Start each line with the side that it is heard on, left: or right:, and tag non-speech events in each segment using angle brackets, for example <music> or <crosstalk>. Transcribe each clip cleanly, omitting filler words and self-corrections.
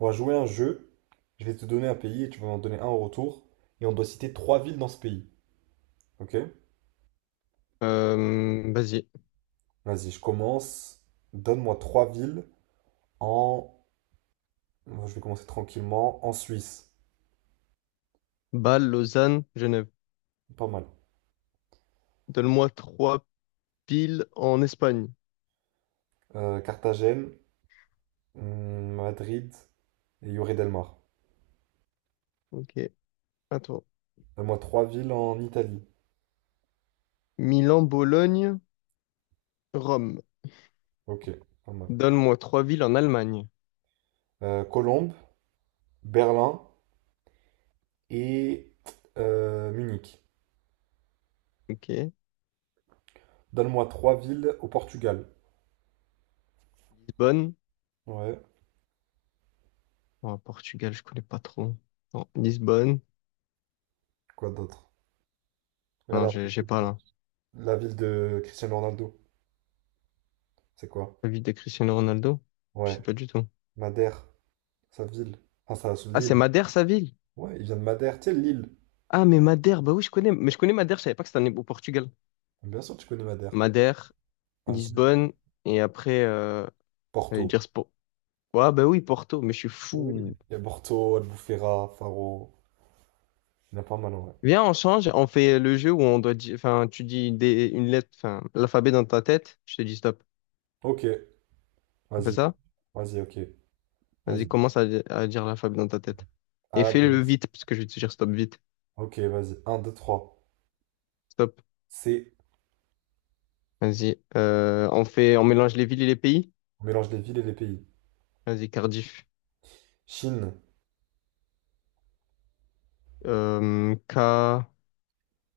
right: On va jouer à un jeu, je vais te donner un pays et tu vas m'en donner un en retour. Et on doit citer trois villes dans ce pays. Ok?
left: Vas-y.
right: Vas-y, je commence. Donne-moi trois villes en. Je vais commencer tranquillement en Suisse.
left: Bâle, Lausanne, Genève.
right: Pas mal.
left: Donne-moi trois villes en Espagne.
right: Carthagène, Madrid et Lloret del Mar.
left: Ok, attends.
right: Donne-moi trois villes en Italie.
left: Milan, Bologne, Rome.
right: Ok, pas mal.
left: Donne-moi trois villes en Allemagne.
right: Colombe, Berlin et Munich.
left: Ok.
right: Donne-moi trois villes au Portugal.
left: Lisbonne.
right: Ouais,
left: Oh, Portugal, je connais pas trop. Non, Lisbonne.
right: quoi d'autre?
left: Non,
right: Regarde
left: j'ai
right: un
left: j'ai pas
right: truc.
left: là.
right: La ville de Cristiano Ronaldo. C'est quoi?
left: La ville de Cristiano Ronaldo? Je
right: Ouais,
left: sais pas du tout.
right: Madère, sa ville. Enfin, sa
left: Ah, c'est
right: l'île.
left: Madère, sa ville?
right: Ouais, il vient de Madère, tu sais, l'île.
left: Ah, mais Madère, bah oui, je connais. Mais je connais Madère, je savais pas que au Portugal.
right: Bien sûr, tu connais Madère.
left: Madère,
right: Vas-y.
left: Lisbonne, et après, j'allais
right: Porto.
left: dire Spo. Ouais, bah oui, Porto, mais je suis
right: Oui.
left: fou.
right: Il y a Porto, Albufeira, Faro. Il y en a pas mal, ouais.
left: Viens, on change, on fait le jeu où on doit dire, enfin, tu dis des, une lettre, enfin, l'alphabet dans ta tête, je te dis stop.
right: Ok,
left: On fait
right: vas-y.
left: ça?
right: Vas-y, ok.
left: Vas-y,
right: Vas-y.
left: à dire l'alphabet dans ta tête. Et
right: Ah B.
left: fais-le vite, parce que je vais te dire stop vite.
right: Ok, vas-y. Un 2 3
left: Stop.
right: C.
left: Vas-y. On fait, on mélange les villes et les pays.
right: On mélange les villes et les pays.
left: Vas-y, Cardiff.
right: Chine.
left: K.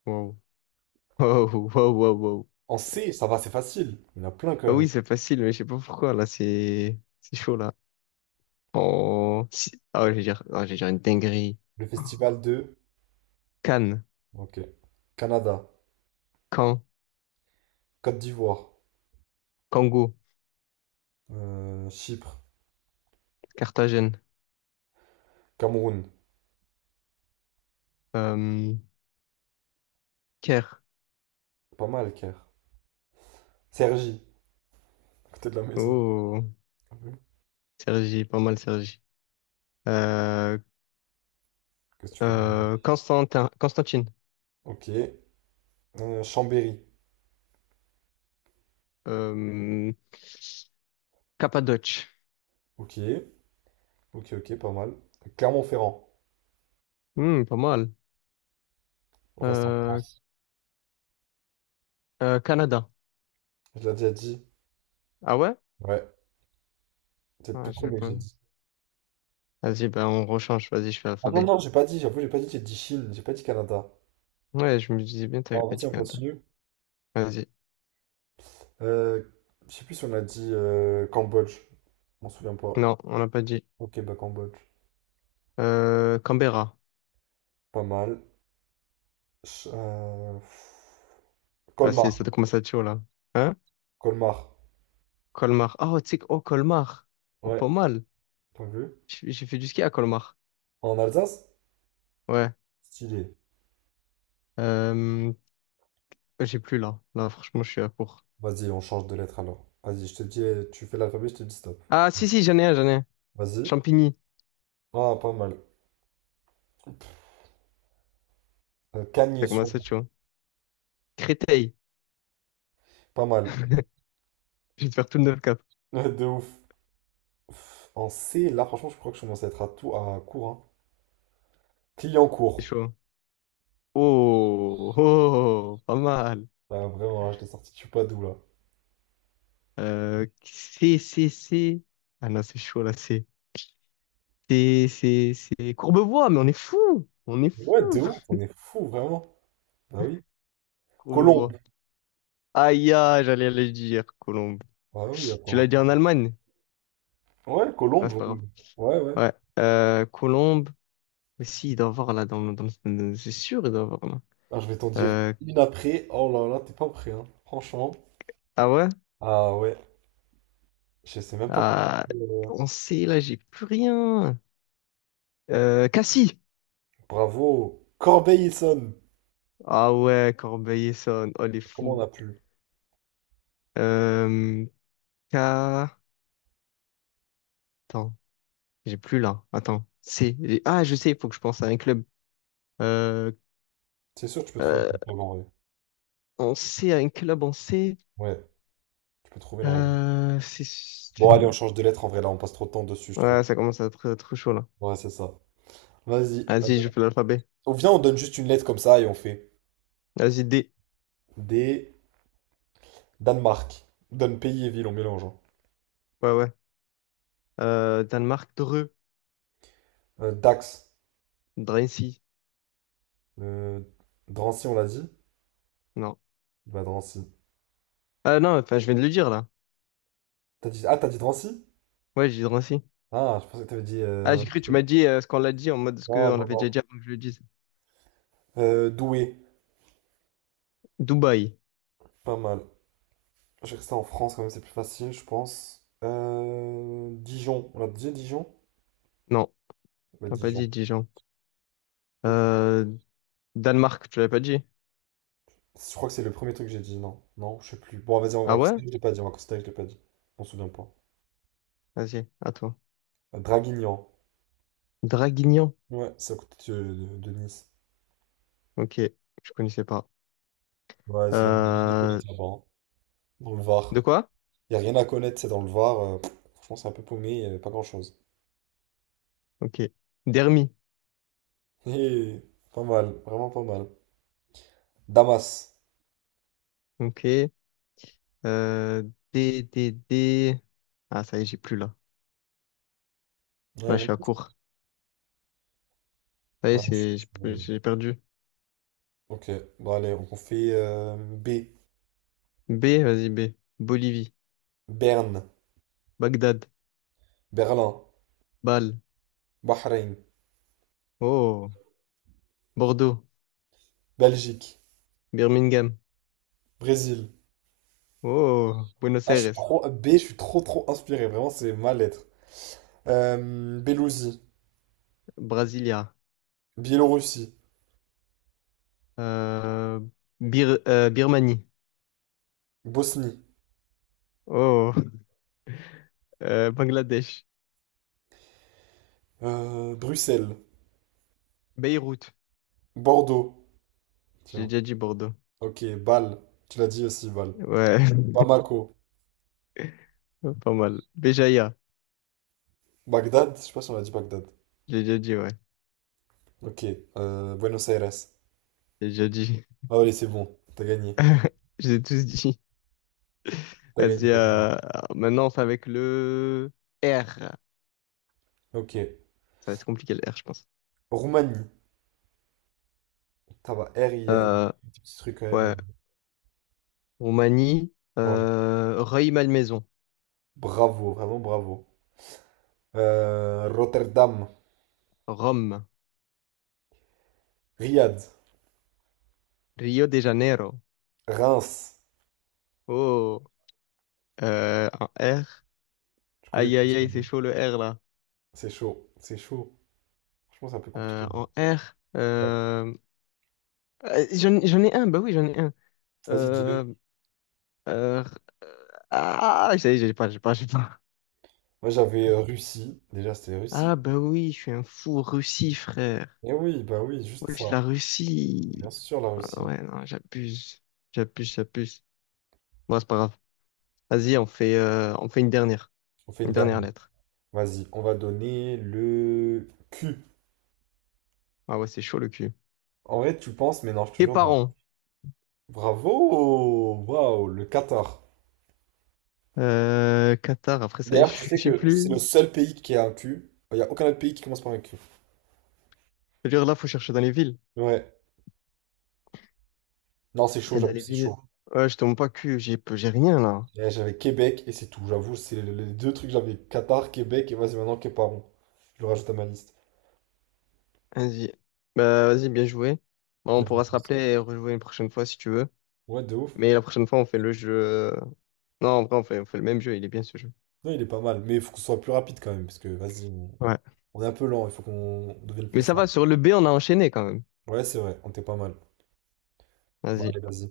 left: Wow. <laughs> Wow, wow, wow, wow.
right: En C, ça va, c'est facile. Il y en a plein quand
left: Ah
right: même.
left: oui, c'est facile, mais je sais pas pourquoi, là, c'est chaud, là. Ouais, je vais dire une dinguerie.
right: Le festival de.
left: Cannes,
right: Ok. Canada.
left: Caen,
right: Côte d'Ivoire.
left: Congo,
right: Chypre.
left: Carthagène.
right: Cameroun.
left: Euh, Kerr.
right: Pas mal, Caire. Sergi. À côté de la maison.
left: Oh,
right: Ah oui.
left: Sergi, pas mal Sergi. Euh,
right: Qu'est-ce que tu peux dire?
left: Constantin, Constantine.
right: Ok. Chambéry.
left: Euh, Cappadoce.
right: Ok. Ok, pas mal. Clermont-Ferrand.
left: Hmm, pas mal.
right: On reste en
left: Euh,
right: France.
left: Canada.
right: Je l'ai déjà dit.
left: Ah ouais?
right: Ouais. C'est le tout
left: Ah, j'ai
right: premier que
left: pas-
right: j'ai dit.
left: Vas-y, ben on rechange. Vas-y, je fais
right: Ah non,
left: alphabet.
right: non, j'ai pas dit. J'avoue, j'ai pas dit. J'ai dit Chine. J'ai pas dit Canada.
left: Ouais, je me disais bien, t'avais
right: Alors,
left: pas
right: vas-y,
left: dit
right: on
left: Canada.
right: continue.
left: Vas-y.
right: Euh, je sais plus si on a dit Cambodge. Je m'en souviens pas.
left: Non, on n'a pas dit.
right: Ok, bah Cambodge.
left: Canberra.
right: Pas mal. Ch- euh, pff,
left: Ah,
right: Colmar.
left: ça commence à être chaud, là. Hein?
right: Colmar.
left: Colmar. Ah, Oh, oh, Colmar. Oh,
right: Ouais.
left: pas mal.
right: T'as vu?
left: J'ai fait du ski à Colmar.
right: En Alsace?
left: Ouais.
right: Stylé.
left: Euh, Ouais, j'ai plus là. Là, franchement, je suis à court.
right: Vas-y, on change de lettre alors. Vas-y, je te dis, tu fais l'alphabet, je te dis stop.
left: Ah, si, j'en ai un.
right: Vas-y.
left: Champigny.
right: Ah, pas mal. Cagnes
left: Ça
right: sur lui.
left: commence à être chaud, hein. Créteil.
right: Pas mal. <laughs>
left: Je vais te faire tout le 9 cap.
right: Ouais, de ouf. Pff, en C, là, franchement, je crois que je commence à être à court. Hein. Client
left: C'est
right: court.
left: chaud, hein. Oh, oh, oh, oh, pas mal.
right: Ah, vraiment, là, je t'ai sorti, tu sais pas d'où, là.
left: C'est. Ah non, c'est. C'est. Courbevoie, mais on est fou. On est
right: Mais
left: fou,
right: ouais, de ouf, on est fou, vraiment. Bah oui. Colombe.
left: Courbevoie. Aïe, aïe, j'allais le dire, Colombe.
right: Ah oui,
left: Tu
right: attends.
left: l'as dit en Allemagne?
right: Ouais,
left: Ah,
right: Colombe.
left: c'est pas
right: Oui.
left: grave.
right: Ouais, ouais.
left: Ouais. Colombe. Mais si, il doit y avoir là, c'est sûr, il doit y avoir là.
right: Ah, je vais t'en dire
left: Euh,
right: une après. Oh là là, t'es pas prêt, hein. Franchement.
left: ah ouais?
right: Ah ouais. Je sais même pas comment j'ai
left: Ah,
right: pu.
left: on sait, là, j'ai plus rien. Cassie.
right: Bravo. Corbeil-Essonne.
left: Ah ouais, Corbeil-Essonnes. Oh, les
right: Comment on
left: fous.
right: a pu?
left: Euh, K... Attends, j'ai plus là. Attends. C. Ah, je sais, il faut que je pense à un club. Euh,
right: C'est sûr que tu peux trouver des
left: euh,
right: trucs en vrai.
left: on sait, à un club, on sait.
right: Ouais, tu peux trouver normalement.
left: C'est...
right: Bon, allez, on change de lettre en vrai, là, on passe trop de temps dessus, je trouve.
left: Ouais, ça commence à être trop chaud, là.
right: Ouais, c'est ça. Vas-y.
left: Vas-y, je fais l'alphabet.
right: On vient, on donne juste une lettre comme ça et on fait.
left: Vas-y, D.
right: D. Danemark. On donne pays et ville, on mélange, hein.
left: Ouais, ouais. Danemark, Dreux.
right: Dax.
left: Drancy.
right: Euh, Drancy, on l'a dit?
left: Non.
right: Bah, Drancy.
left: Ah non, enfin, je viens de le dire, là.
right: T'as dit... Ah, t'as dit Drancy?
left: Ouais, j'ai dit Drancy.
right: Ah, je pensais que t'avais dit
left: Ah,
right: un
left: j'ai
right: autre
left: cru, tu
right: truc.
left: m'as dit ce qu'on l'a dit en mode ce
right: Non,
left: qu'on
right: non,
left: l'avait
right: non.
left: déjà dit avant que je le dise.
right: Douai.
left: Dubaï.
right: Pas mal. Je vais rester en France quand même, c'est plus facile, je pense. Dijon. On a dit, Dijon?
left: Non,
right: Bah,
left: t'as pas
right: Dijon.
left: dit Dijon.
right: Ok.
left: Euh, Danemark, tu l'avais pas dit.
right: Je crois que c'est le premier truc que j'ai dit, non. Non, je sais plus. Bon, vas-y, on va
left: Ah ouais?
right: considérer que je l'ai pas dit, on va considérer que je l'ai pas dit. On se souvient pas.
left: Vas-y, à toi.
right: Draguignan.
left: Draguignan.
right: Ouais, c'est à côté de Nice.
left: Ok, je connaissais pas.
right: Ouais, il y a rien à
left: Euh,
right: connaître là-bas, hein. Dans le
left: de
right: Var.
left: quoi?
right: Il y a rien à connaître, c'est dans le Var. Franchement, c'est un peu paumé, il y avait pas grand-chose.
left: Ok. Dermi.
right: <laughs> Hé, pas mal, vraiment pas mal. Damas.
left: Ok. Euh, D. Ah, ça y est, j'ai plus là. Là,
right: Ouais,
left: je
right: bon.
left: suis à court. Ça y est,
right: Ouais, je-
left: j'ai plus-
right: je-
left: j'ai perdu.
right: Ok, bon allez, on fait B.
left: B, vas-y, B. Bolivie.
right: Berne,
left: Bagdad.
right: Berlin,
left: Bâle.
right: Bahreïn,
left: Oh. Bordeaux.
right: Belgique,
left: Birmingham.
right: Brésil.
left: Oh, Buenos
right: Ah, je suis
left: Aires,
right: trop B, je suis trop inspiré, vraiment c'est ma lettre. Bélousie,
left: Brasilia,
right: Biélorussie,
left: euh, Birmanie,
right: Bosnie,
left: oh, Bangladesh,
right: Bruxelles,
left: Beyrouth,
right: Bordeaux.
left: j'ai
right: Tiens.
left: déjà dit Bordeaux,
right: Ok, Bâle. Tu l'as dit aussi, Bâle.
left: ouais,
right: Bamako,
left: <laughs> pas mal, Béjaïa,
right: Bagdad. Je sais pas si on a dit Bagdad.
left: j'ai déjà dit, ouais,
right: Ok, Buenos Aires.
left: j'ai déjà dit,
right: Ah, allez, c'est bon. T'as gagné.
left: <laughs> j'ai tous dit.
right: T'as gagné,
left: Vas-y,
right: t'as gagné.
left: maintenant c'est avec le R, ça
right: Ok.
left: va être compliqué le R, je pense.
right: Roumanie. Ça va. R, il y a des
left: Euh,
right: petits trucs quand même.
left: ouais, Roumanie,
right: Ouais.
left: Rueil-Malmaison,
right: Bravo, vraiment bravo. Rotterdam,
left: Rome,
right: Riyad,
left: Rio de Janeiro,
right: Reims.
left: oh, un R.
right: Je connais
left: Aïe, aïe,
right: pas.
left: aïe, c'est chaud le R là.
right: C'est chaud. C'est chaud. Franchement, c'est un peu
left: Euh,
right: compliqué.
left: en R,
right: Ouais.
left: euh, j'en, j'en ai un, bah oui, j'en ai un.
right: Vas-y, dis-le.
left: Euh, euh, euh, ah, ça y est, j'ai pas. <laughs>
right: Moi j'avais Russie. Déjà c'était Russie.
left: Ah, bah oui, je suis un fou Russie, frère.
right: Eh oui, bah oui, juste
left: Oui,
right: ça.
left: la
right: Bien
left: Russie.
right: sûr la
left: Ah
right: Russie.
left: ouais, non, j'abuse. J'abuse, j'abuse. Bon, c'est pas grave. Vas-y, on fait une dernière.
right: On fait une
left: Une dernière
right: dernière.
left: lettre.
right: Vas-y, on va donner le Q.
left: Ah ouais, c'est chaud le cul.
right: En vrai tu penses, mais non, je te
left: Tes
right: jure non.
left: parents.
right: Bravo! Waouh, le Qatar.
left: Qatar, après ça y est,
right: D'ailleurs, tu
left: <laughs> je
right: sais
left: sais
right: que c'est le
left: plus.
right: seul pays qui a un Q. Il n'y a aucun autre pays qui commence par un Q.
left: C'est-à-dire là, faut chercher dans les villes.
right: Ouais. Non, c'est chaud,
left: Et
right: j'avoue,
left: d'aller
right: c'est
left: vivre.
right: chaud.
left: Ouais, je te montre pas que j'ai rien là.
right: Eh, j'avais Québec et c'est tout. J'avoue, c'est les deux trucs que j'avais. Qatar, Québec et vas-y maintenant Capron. Je le rajoute à ma liste.
left: Vas-y. Bah, vas-y, bien joué. Bon, on pourra se rappeler et rejouer une prochaine fois si tu veux.
right: Ouais, de ouf.
left: Mais la prochaine fois, on fait le jeu, non, en vrai, on fait le même jeu. Il est bien ce jeu.
right: Non, il est pas mal, mais il faut qu'on soit plus rapide quand même, parce que vas-y,
left: Ouais.
right: on est un peu lent, il faut qu'on devienne plus
left: Mais ça va,
right: fort.
left: sur le B, on a enchaîné quand même.
right: Ouais, c'est vrai, on était pas mal. Bon,
left: Vas-y.
right: allez, vas-y.